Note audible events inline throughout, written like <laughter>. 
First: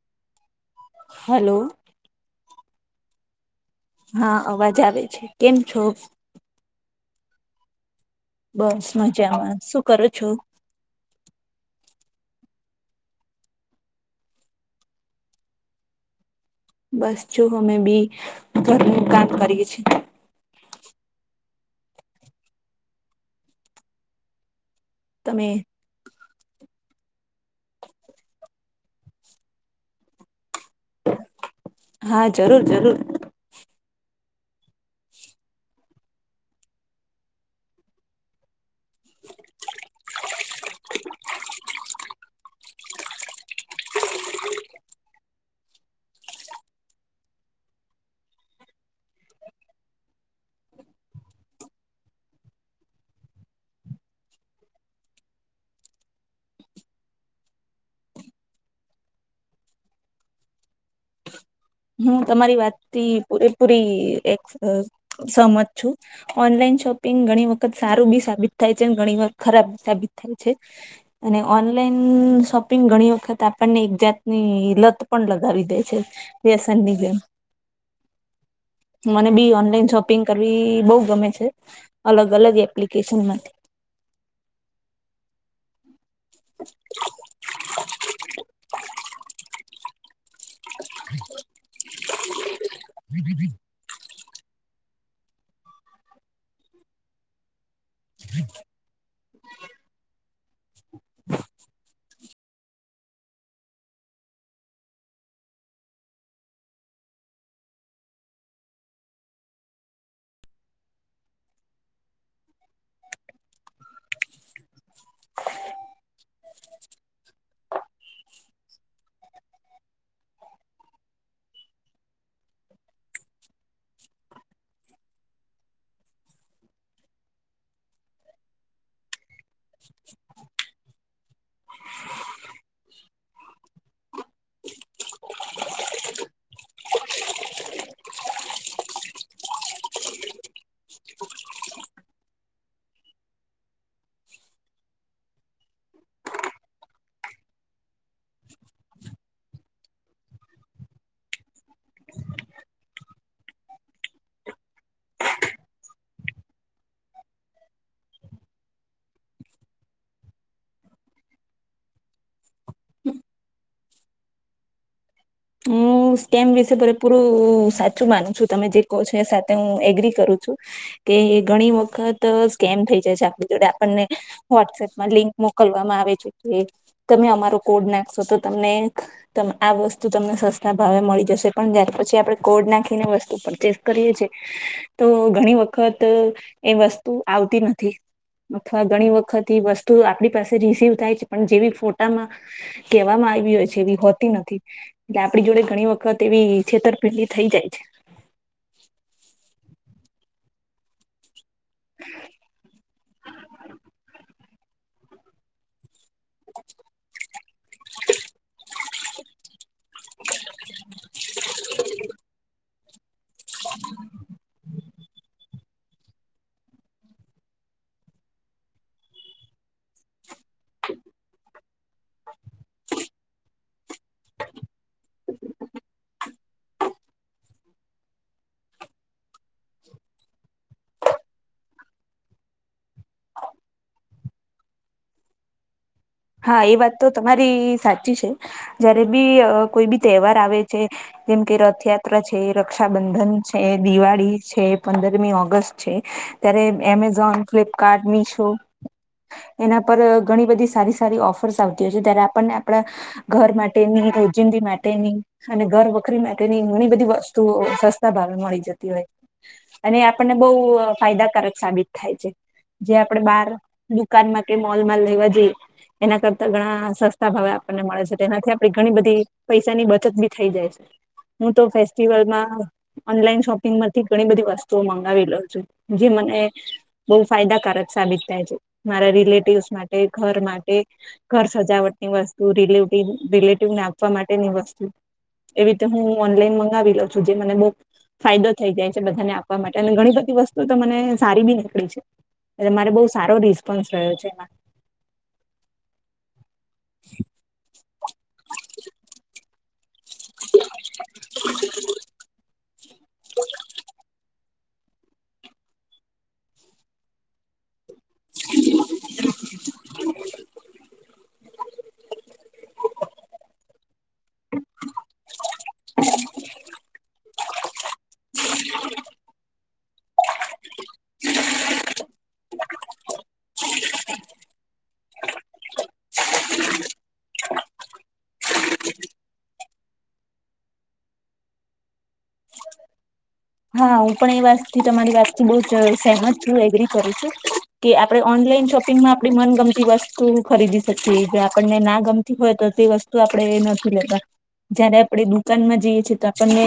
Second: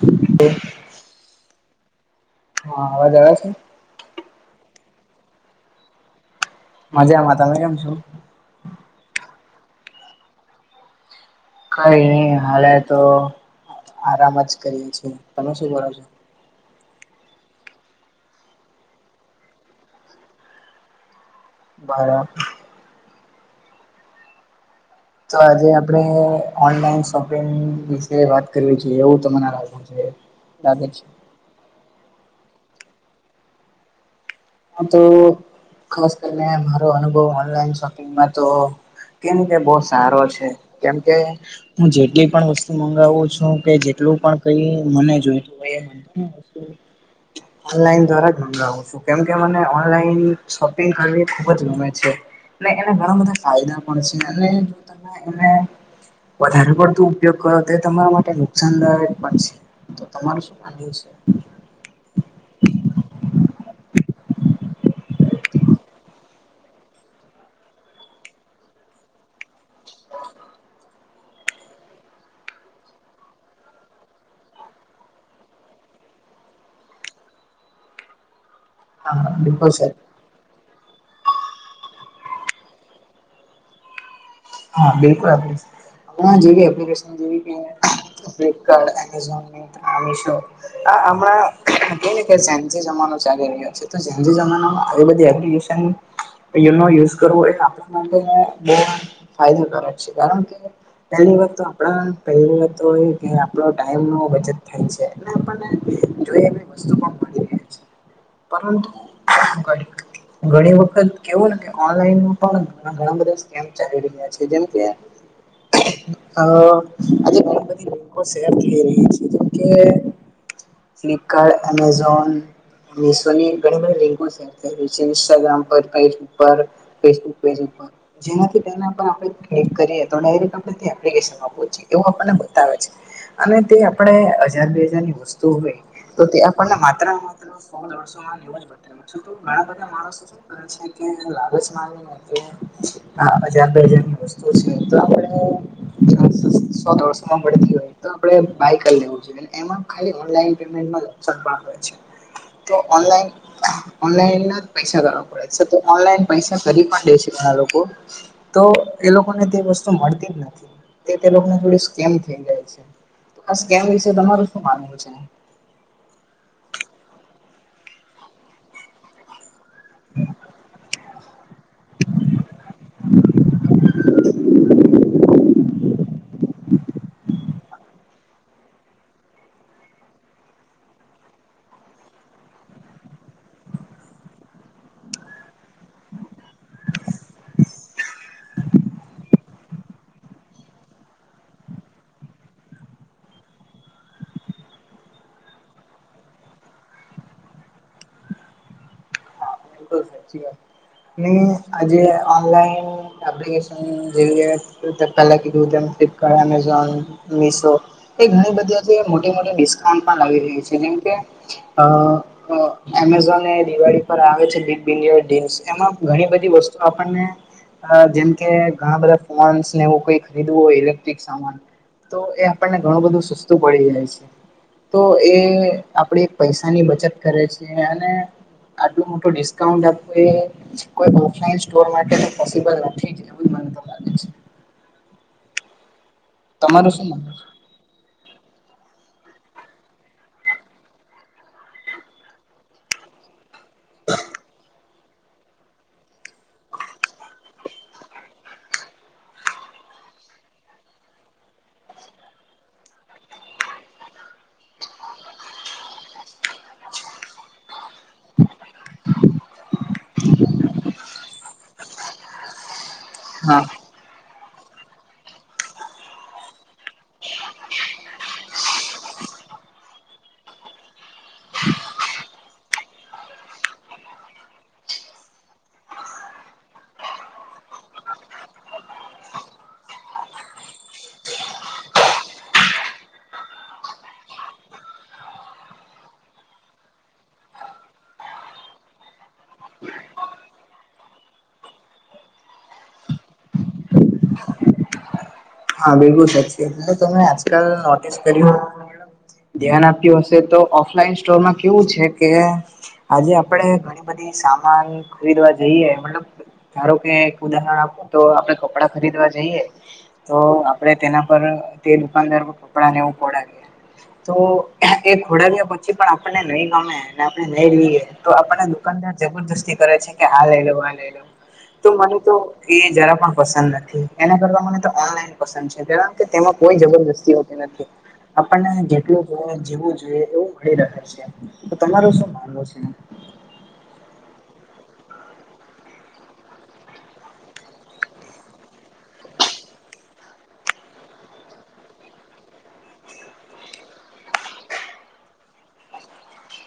Hello. Hello. હા અવાજ આવ છે. હા અવાજ આવે છે કેમ છો? મજામાં તમે કેમ છો? બસ મજામાં શું કરો છો? કઈ નહી હાલે તો આરામ જ કરીએ છીએ તમે શું કરો છો? બસ જો અમે બી ઘરનું કામ કરીએ છીએ. બરા તો તમે આજે આપણે ઓનલાઈન શોપિંગ વિશે વાત કરવી જોઈએ એવું તો મને લાગે છે. લાગે છે. હા જરૂર-જરૂર. ખાસ કરીને મારો અનુભવ ઓનલાન શોપિંગ તો કે કે બહ સારો છે, કેમ કે હું જેટલી પણ વસ્તુ મંગાવું છું કે જેટલું પણ કઈ મને જોઈતું હોય. ઓનલાઈન દ્વારા ગામાવું છું. કેમકે મને ઓનલાઈન શોપિંગ કરવી ખૂબ જ ગમે છે. અને એને ઘણા બધા ફાયદા પણ છે અને જો તમે એને વધારે પડતું ઉપયોગ કરો તો એ તમારા માટે નુકસાનદાયક પણ છે. તો તમારું શું ડ છે? હું તમારી વાત થી પૂરેપૂરી એક સહમત છું. ઓનલાઈન શોપિંગ ઘણી વખત સારું બી સાબિત થાય છે અને ઘણી વખત ખરાબ સાબિત થાય છે. અને ઓનલાઈન શોપિંગ ઘણી વખત આપણને એક જાતની લત પણ લગાવી દે છે. વ, હા મને બી બિલકુલ ઓનલાઈન સાહેબ. શોપ પિંગ કરવી બહ ગમે છે, અલગ અલગ એપ્લિકેશનમાંથી. હા બિલકુલ આપ આપપ્ક ફ્લિપકાર્ટ એમેઝોન આ મિશો. આ હમણાં કને કે જે જમાનો ચાલી રહ્યો છે. જે જમાનામાં આવી બધ, એપ્લિકેશન યુઝ કરવો એ આપ ફાયદાકારક છે કારણ કે, પહેલી વ આપણા પહે વા તો એ કે આપણો ટાઈમ નો બચત થાય છે એ આપણને જોઈ ુ <unintelligible> ઘણી વખત કેવું ને કે ઓનલાઈનમાં પણ ઘણા બધા ચાલી રહ્યું છે જેમ કે હ <inaudible> આજ ઘણી બધી લોકો શેર થઈ રહી છેકે ફ્લિપકાર્ટ, એમેઝોન. શવની ઘણી બધી લિંકો છે ઇન્સ્ટાગ્રામ પર ફેસબુક પર. ફેસબ પેજ ઉપ જેનાથી તેના આપ્લિક કરીએ તો ડાયરેક આપણે એપ્લિકની એવું આપણને બતાવે છે. અને તે આપણે હજાર બે હજારની વસ્તુ હોય, તો તે આપણને માત્ર માત્ર સો ડોસો માં નેવુજ બધીયુ છું ઘણા બધા માણસો છે. છે કે લાલચ માની <unintelligible> આ ત્યાંર બેજારની વસ્તુ છે તો આપણે સો દોઢસો માં મડતી હોય તો આપડે બાય કર લેવું જોઈએ. એમાં ખાલી ઓનલાઈન પેમેન્ટ માં <unintelligible> તો ઓનલાઇન ઓનલાઈન ના જ પૈસા કરવા પડેછે તો ઓનલાઈન પૈસા કરી પણ દે છે ઘણા લોકો. તો એ લોકોને તે વસ્તુ મળતી જ નથી, તે તે લોકોને જોડે સ્કેમ થઈ જાય છે. તો આ સકેમ વિશે તમારું શું માનવું છે? હું સ્કેમ વિશે પૂરે પૂરું સાચું માનું છું તમે જે કહો છો એ હું એગ્રી કરું છું, કે ઘણી વખત સ્કેમ થઈ જાય છે આપણી જોડે આપણને વોટસએપમાં લિંક મોકલવામાં આવે જોકે તમે અમારો કોડ નાખશો તો તમને આ વસ્તુ તમને સસતી ભાવે મળી જશે પણ જયાર પછી આપણે કોડ નાખીને વસ્તુ પરચેસ કરીએ છીએ. તો ઘણી વખત એ વસ્તુ આવતી નથી. અથવા ઘણી વખત એ વસ્તુ આપણી પાસે રિસીવ થાય છે પણ જેવી ફોટામાં. કેવામાં આવી હોય છે એવી હોતી નથી. એટલે આપણી જોડે ઘણી વખત એવી છેતરપિંડી થઈ જાય છે. બવ સાચી વાત છે, ને આજે ઓનલાઈન એપ્લિકેશન જેવીય પેલું તકાલ કીધું તેમ ફ્લિપકાર્ટ અમેઝોન, મિશો. એ ઘણી બધી મોટી મોટી ડિસ્કાન્ટ પણ આવી રહી છે જેમકે અ એમેઝોન એ દિવાળી પર આવે છે. ડપીન યોર ડીનસ એમાં ઘણી બધી વસ્તુ આપણને ત્યાં જેમ કે ઘણા બધા ફોનસ ને એવું કોઈ ખરીદવું હોય ઇલેક્ટ્રિક સામાન. તો એ આપણને ઘણું બધું સસ્તું પડી જાય છે. તો એ આપણે પૈસાની બચત કરે છે અને આટલું મોટું ડિસ્કાઉન્ટ આપવું એ કોઈ ઓફલાઇન સ્ટોર માટે તો પોસિબલ નથી. જ એવું હ મને તો <inaudible> લાગે છે. હા એ તમારું વાત તો શું માનવું છે? તમારી સાચી છે, જયારે બી કોઈ બી તહેવાર આવે છે. જેમ કે રથયાત્રા છે, રક્ષાબંધન છે, દિવાળી છે. પંદરમી ઓગસ્ટ છે, ત્યારે એમેઝોન ફ્લિપકાર્ટ મીશો. એના પર ઘણી બધી સારી સારી ઓફર્સ આવતી હોય છે ત્યારે આપણને આપણા. ઘર માટેની રો જિંદી માટેની. અને ઘર વખરી માટેની ઘણી બધી વસ્તુઓ સસ્તા ભાવે મળી જતી હોય. અને એ આપણને બઉ ફાયદાકારક સાબિત થાય છે. જે આપણે બાર હા. દુકાનમાં કે મોલમાં લેવા જઈએ. એના કરતા ઘણા સસ્તા ભાવે આપણને મળે છે એનાથી આપણી ઘણી બધી પૈસાની બચત બી થઇ જાય છે. હું તો ફેસ્ટિવલમાં ઓનલાઈન શોપિંગમાંથી ઘણી બધી વસ્તુઓ મંગાવીલોઉ છું, જે મને બહુ ફાયદાકારક સાબિત થાય છે, મારા રિલેટિવસ માટે ઘર માટે. ઘર સજાવટ ની વસ્તુ રિલે રિલેટિવને આપવા માટેની વસ્તુ. એવી રીતે હું ઓનલાઈન મંગાવી લઉ છું જે મને બવ ફાયદો થઈ જાય છે બધાને આપવા માટે અને ઘણી બધી વસ્તુ તો મને સારી બી નીકળી છે. એટલે મારે બહુ સારો રિસ્પોન્સ રહ્યો છે એમાં. હા બિલકુલ સાચી વાત એટલે તમે આજકાલ નોટિસ કરીય, ધ્યાન આપ્યું હસે તો ઓફલાઈન સ્ટોરમાં કેવું છે કે. આજે આપણે ઘણી બધી સામાન. ખરીદવા જઈએ મતલબ ધારો કે ઉદાહરણ આપું તો આપડે કપડા ખરીદવા જઈએ. તો આપડે તેના પર તે દુકાનદાર પર કપડાં નેવું પડાવી. તો એ ખોડાવ્યા પછી પણ આપણને નહી ગમે. નહી ર તો આપડા દુકાનદાર જબરદસ્તી કરે છે. આ લઈ લો આ લઈ લો, તો મને તો એ જરા પણ પસંદ નથી, એના કરતા મને કારણ કે તેમાં કોઈ જબરજસ્તી હોતી નથી. આપણને જેટલું જવું જોઈએ એવું મળી રહે છે, તો તમાર શું માનવું છે? હા હું પણ એ વાતથી તમારી વાતથી બહ જ સહેમજ છું એગ્રી કરું છું. કે આપડણે ઓનલાઈન શોપિંગમાં આપણી મનગમતી વસ્તુ ખરીદી શકીએ જે આપણને ના ગમતી હોય તો તે વસ્તુ આપડે એ નથી લેતા. જયારે આપણેે દુકાન માં જઈએ છીએ તો આપણને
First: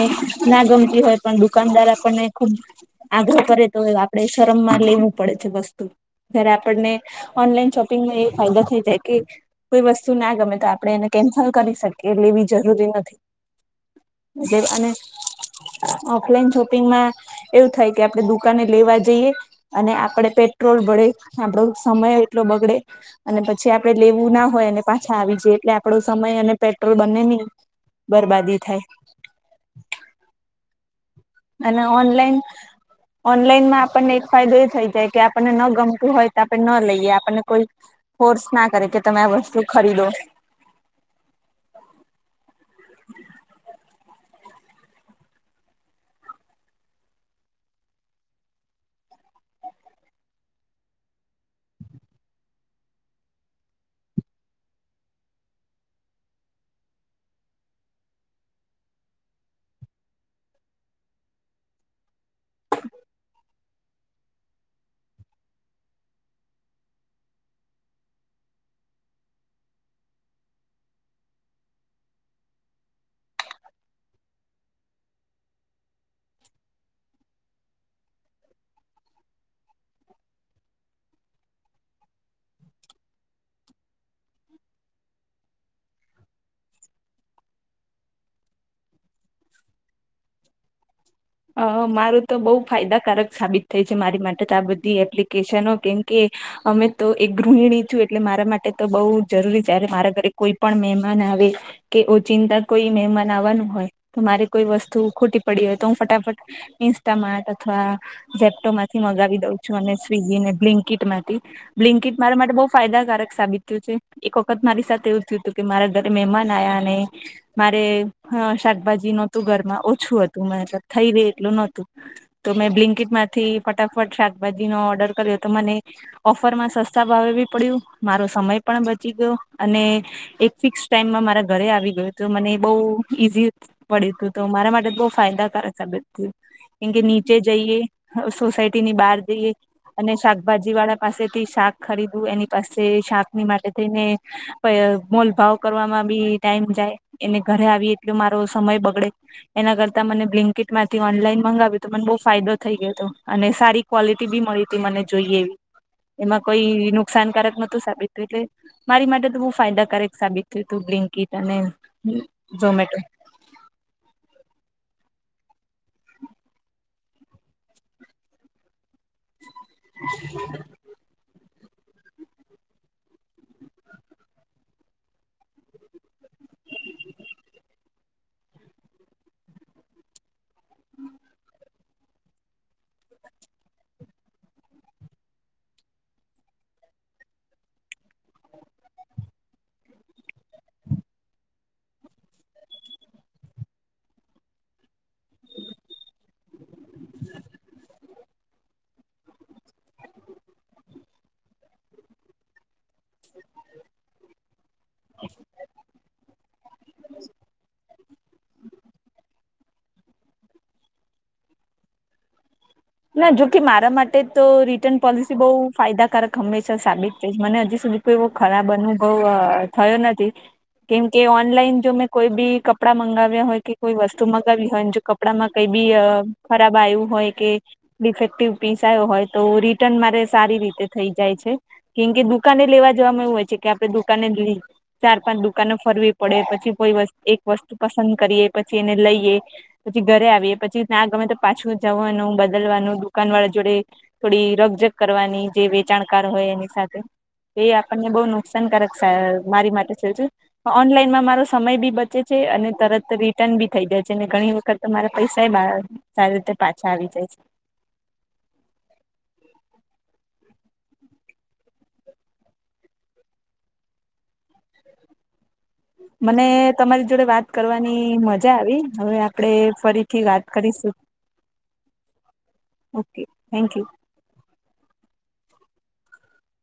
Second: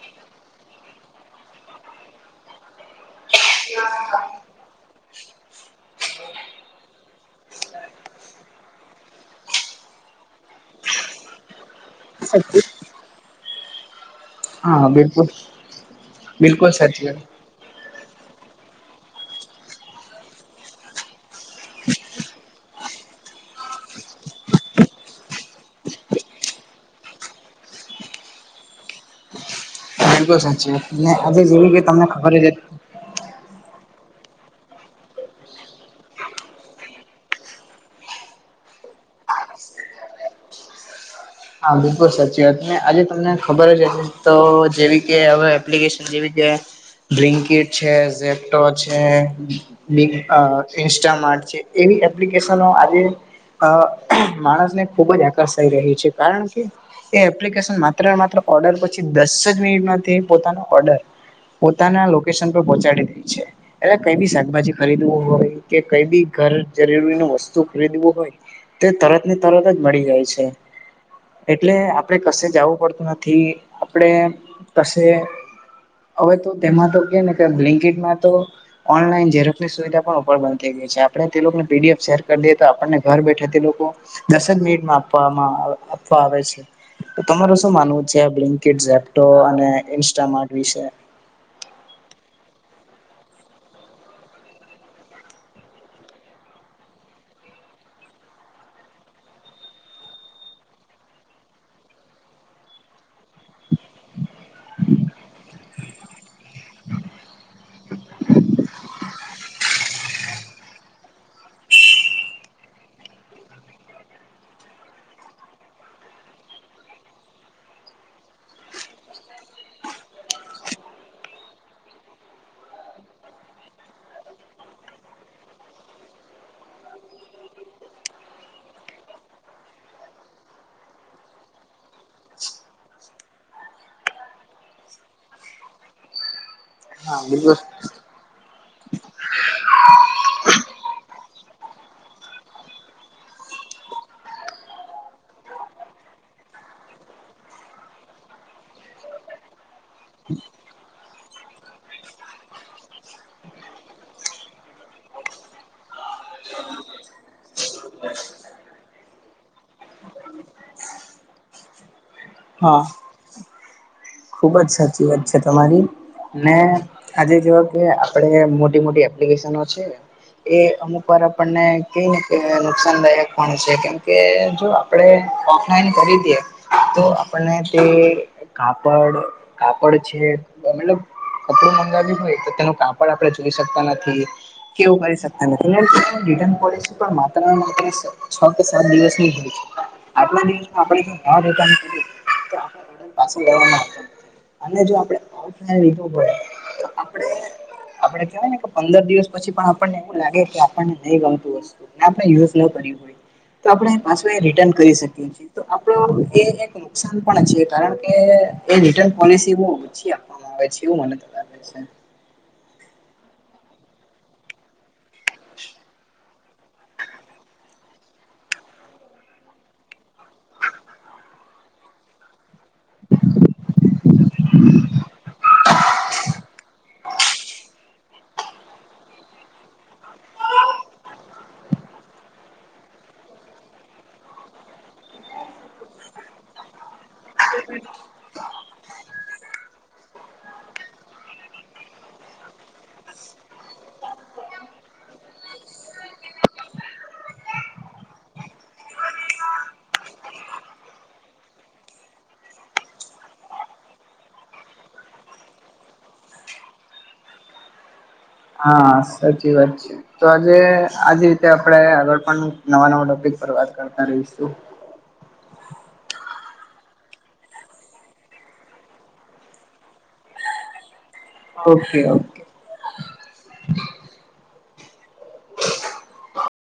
ના ગમતી હોય પણ દુકાનદાર આપણને ખુબ આગ્રહ કરે તો આપણે શરમ માં લેવું પડે છે વસ્તુ. જ્યારે આપણને, ઓનલાઈન શોપિંગને એ ફાયદા થઈ જાય કે કોઈ વસ્તુ ના ગમે તો આપણે એને કેન્સલ કરી શકીએ લેવી જરૂરી નથી. હા અને બિલકુલ ઓફલાઈન બિલકુલ સાચી શોપિંગમાં એવું થાય કે આપણે દુકાને લેવા જઈએ. અને આપડે પેટ્રોલ બળે આપણો સમય એટલો બગડે. અને પછી આપડે લેવું ના હોય અને પાછા આવી જાય એટલે આપડો સમય અને પેટ્રોલ બને ની બરબાદી થાય. બિલકુલ સાચી વાત ને આજે જેવી કે અને તમને ખબર ઓનલાઈન જ હ ઓનલાઈનમાં આપણને એક ફાયદો એ થઈ જાય કે આપણને ન ગમતું હોય તો આપણે ન લઈએ આપણને કોઈ કોર્સ ના કરે કે તમે આ વસ્તુ ખરીદો. હા બિલકુલ સાચી વાત ને આજે તમને ખબર જ હશે તો જેવી કે હવે એપ્લિકેશન જેવી કે બ્રિન્કીટ છે, ઝેપ્ટો છે, મિક અ ઇન્સ્ટામાર્ટ છે એવી એપ્લિકેશનો આજે અ માણસને ખુબ જ આકર્ષાઈ રહી છે કારણ કે એ એપ્લિકેશન માત્ર ને માત્ર ઓર્ડર પછી દસ જ મિનિટમાં તે પોતાનો ઓર્ડર પોતાના લોકેશન પર પહોંચાડી દે છે. એ કઈ બી શાકભાજી ખરીદવું હોય કે કઈ બી ઘર જરૂરી નું વસ્તુ ખરીદવું હોય ને. તે તરત ને તરત જ મળી જાય છે. એટલે આપણે કશે જાવું પડતું નથી આપણે કશે હવે તો તેમાં તો કે ને કે બ્લીન્કેટમાં તો ઓનલાઈન ઝેરોક્ષની સુવિધા પણ ઉપર બંધ થઈ ગઈ છે આપણે તે લોકોને પીડી એફ શેર કરી દઈએ તો આપણને ઘર બેઠા તે લોકો દસ જ મિનિટમાં આપવામાં આપવા આવે છે. તો તમાર શું માનવું છે આ બ્લીન્કેટ, ઝેપટોપ અને ઇન્સ્ટામાર્ટ વિશે. અ મારું તો બહુ ફાયદાકારક સાબિત થઈ છે મારી માટે તો આ બધી એપ્લિકેશનો કેમકે અમે તો એક ગૃહિણી છું એટલે મારા માટે તો બહુ જરૂરી જ્યારે મારા ઘરે કોઈ પણ મહેમાન આવે કે ઓ ચિંતા કોઈ મહેમાન આવવાનું હોય તો મારે કોઈ વસ્તુ ખોટી પડી હોય તો હું ફટાફટ ઇન્સ્ટામાર્ટ અથવા ઝપ્ટોમાંથી મગાવી દઉં છું અને સ્વિગી ને બ્લિન્કીટ માંથી. બ્લીન્કેટ મારા માટે બહુ ફાયદાકારક સાબિત થયું છે. એક વખત મારી સાથે એવું થયું હતું કે મારા ઘરે મહેમાન આયા ને. મારે શાકભાજી નહોતું ઘરમાં ઓછું હતું મતલબ થઈ રે એટલું નહોતું. તો મેં બ્લિંકીટ માંથી ફટાફટ શાકભાજીનો ઓર્ડર કર્યો તો મને ઓફર માં સસ્તા ભાવે બી પડ્યું મારો સમય પણ બચી ગયો અને એક ફિક્સ ટાઈમમાં મારા ઘરે આવી ગયું તો મને બહુ ઈઝી- પડ્યું તું તો મારા માટે બહુ ફાયદાકારક સાબિત થયું કેમકે હા નીચે બિલકુલ જઈએ. સોસાયટી ની બહાર જઈએ. અને શાકભાજી વાળા પાસેથી શાક ખરીદવું એની પાસે શાકની માટે થઈને પ મોલ ભાવ કરવાવામાં બી ટાઈમ જાય એને ઘરે આવી એટલો મારો સમય બગડે. એના કરતા મને બ્લિક કિટ માંથી ઓનલાઈન મંગાવ્યું તો મને બહુ ફાયદો થઈ ગયો હતો અને સારી ક્વોલિટી બી મળી હતી મને જોઈએ એવી. એમાં કોઈ નુકસાનકારક નોતું સાબિત થયું એટલે. મારી માટે તો બહુ ફાયદાકારક સાબિત થયું તું બ્લીનકીટ અને હા ઝોમેટો. ખુબ જ સાચી વાત છે તમારી. ને આજે જોવો કે આપડે મોટી-મોટી એપ એપલિકેશનો છે એ અમુકવાર આપ આપણને કેયને કે નુકસાનદાયક પણ છે કેમકે જો આપણે ઓફલાઈન ખરીદીએ તો આપણને તે <unintelligible> કાપડ છે મતલબ કપડું મંગાવ્યું હોય તો તેનો કાપડ આપણે જોઈ શકતા નથી. એવું કરી શકતા નથી ને રિટર્ન પોલસી પણ માત્ર ને માત્ર છ કે સાત દિવસની <inaudible> <unintelligible> તો આપણે ઓર્ડર પાછો અને જો આપણે ઓનલાઇન લીધું હોય તો આપડે આપડે કહેવાય ને કે પંદર દિવસ પછી પણ આપણને એવું લાગે કે આપણને નહી ગમતું હશે. <unintelligible> તો આપણે પાછું રિટર્ન કરી શકીએ છીએ તો આપડો એ એક નુકસાન પણ છે કારણ કે એની રીટન પોલિસી બહુ ઓછી આપવામાં આવે છે એવું મને તો લાગે છે. ના જોકે મારા માટે તો રિટર્ન પોલિસી બહુ ફાયદાકારક હંમેશા સાબિત થઈ મને હજી સુધી એવો ખરાબ અનુભવ થયો નથી. કેમકે ઓનલાઈન જો મેં કોઈ બી કપડા મગાવ્યા હોય કે કોઈ વસ્તુ મંગગાવી હોયને જો કપડામાં કઈ બી ખરાબ આવ્યું હોય કે ડિફેક્ટિવ પીસ આયો હોય તો રિટર્ન મારે સારી રીતે થઈ જાય છે. કેમ કે દુકાને લેવા જવામાં એવું હોય છે કે આપડે દુકાને લીધુ ચાર પાંચ દુકાનો ફરવી પડે પછી કોઈ એક વસ્તુ પસંદ કરીએ પછી એને લઈએ પછી ઘરે આવીએ પછી ના ગમે તો પાછું જવાનું બદલવાનું દુકાન વાળા જોડે થોડી રગજગ કરવાની જે વેચાણકાર હોય એની સાથે એ આપણને બહ નુકસાનકારક મારી માટે <unintelligible> ઓનલાઈનમાં મારો સમય બી બચે છે અને તરત રિટર્ન બી થઈ જાય છે અને ઘણી વખત મારે પૈસા <unintelligible> સારી રીતે પાછા આવી જાય છે. હા સાચી વાત છે તો આજ રીતે આપણે આગળ પણ નવા નવા ટોપિક પર વાત કરતા રહીશું. મને તમારી જોડે વાત કરવાની મજા આવી હવે આપડે ફરીથી વાત કરીશું. <inaudible> Okay okay okay thank you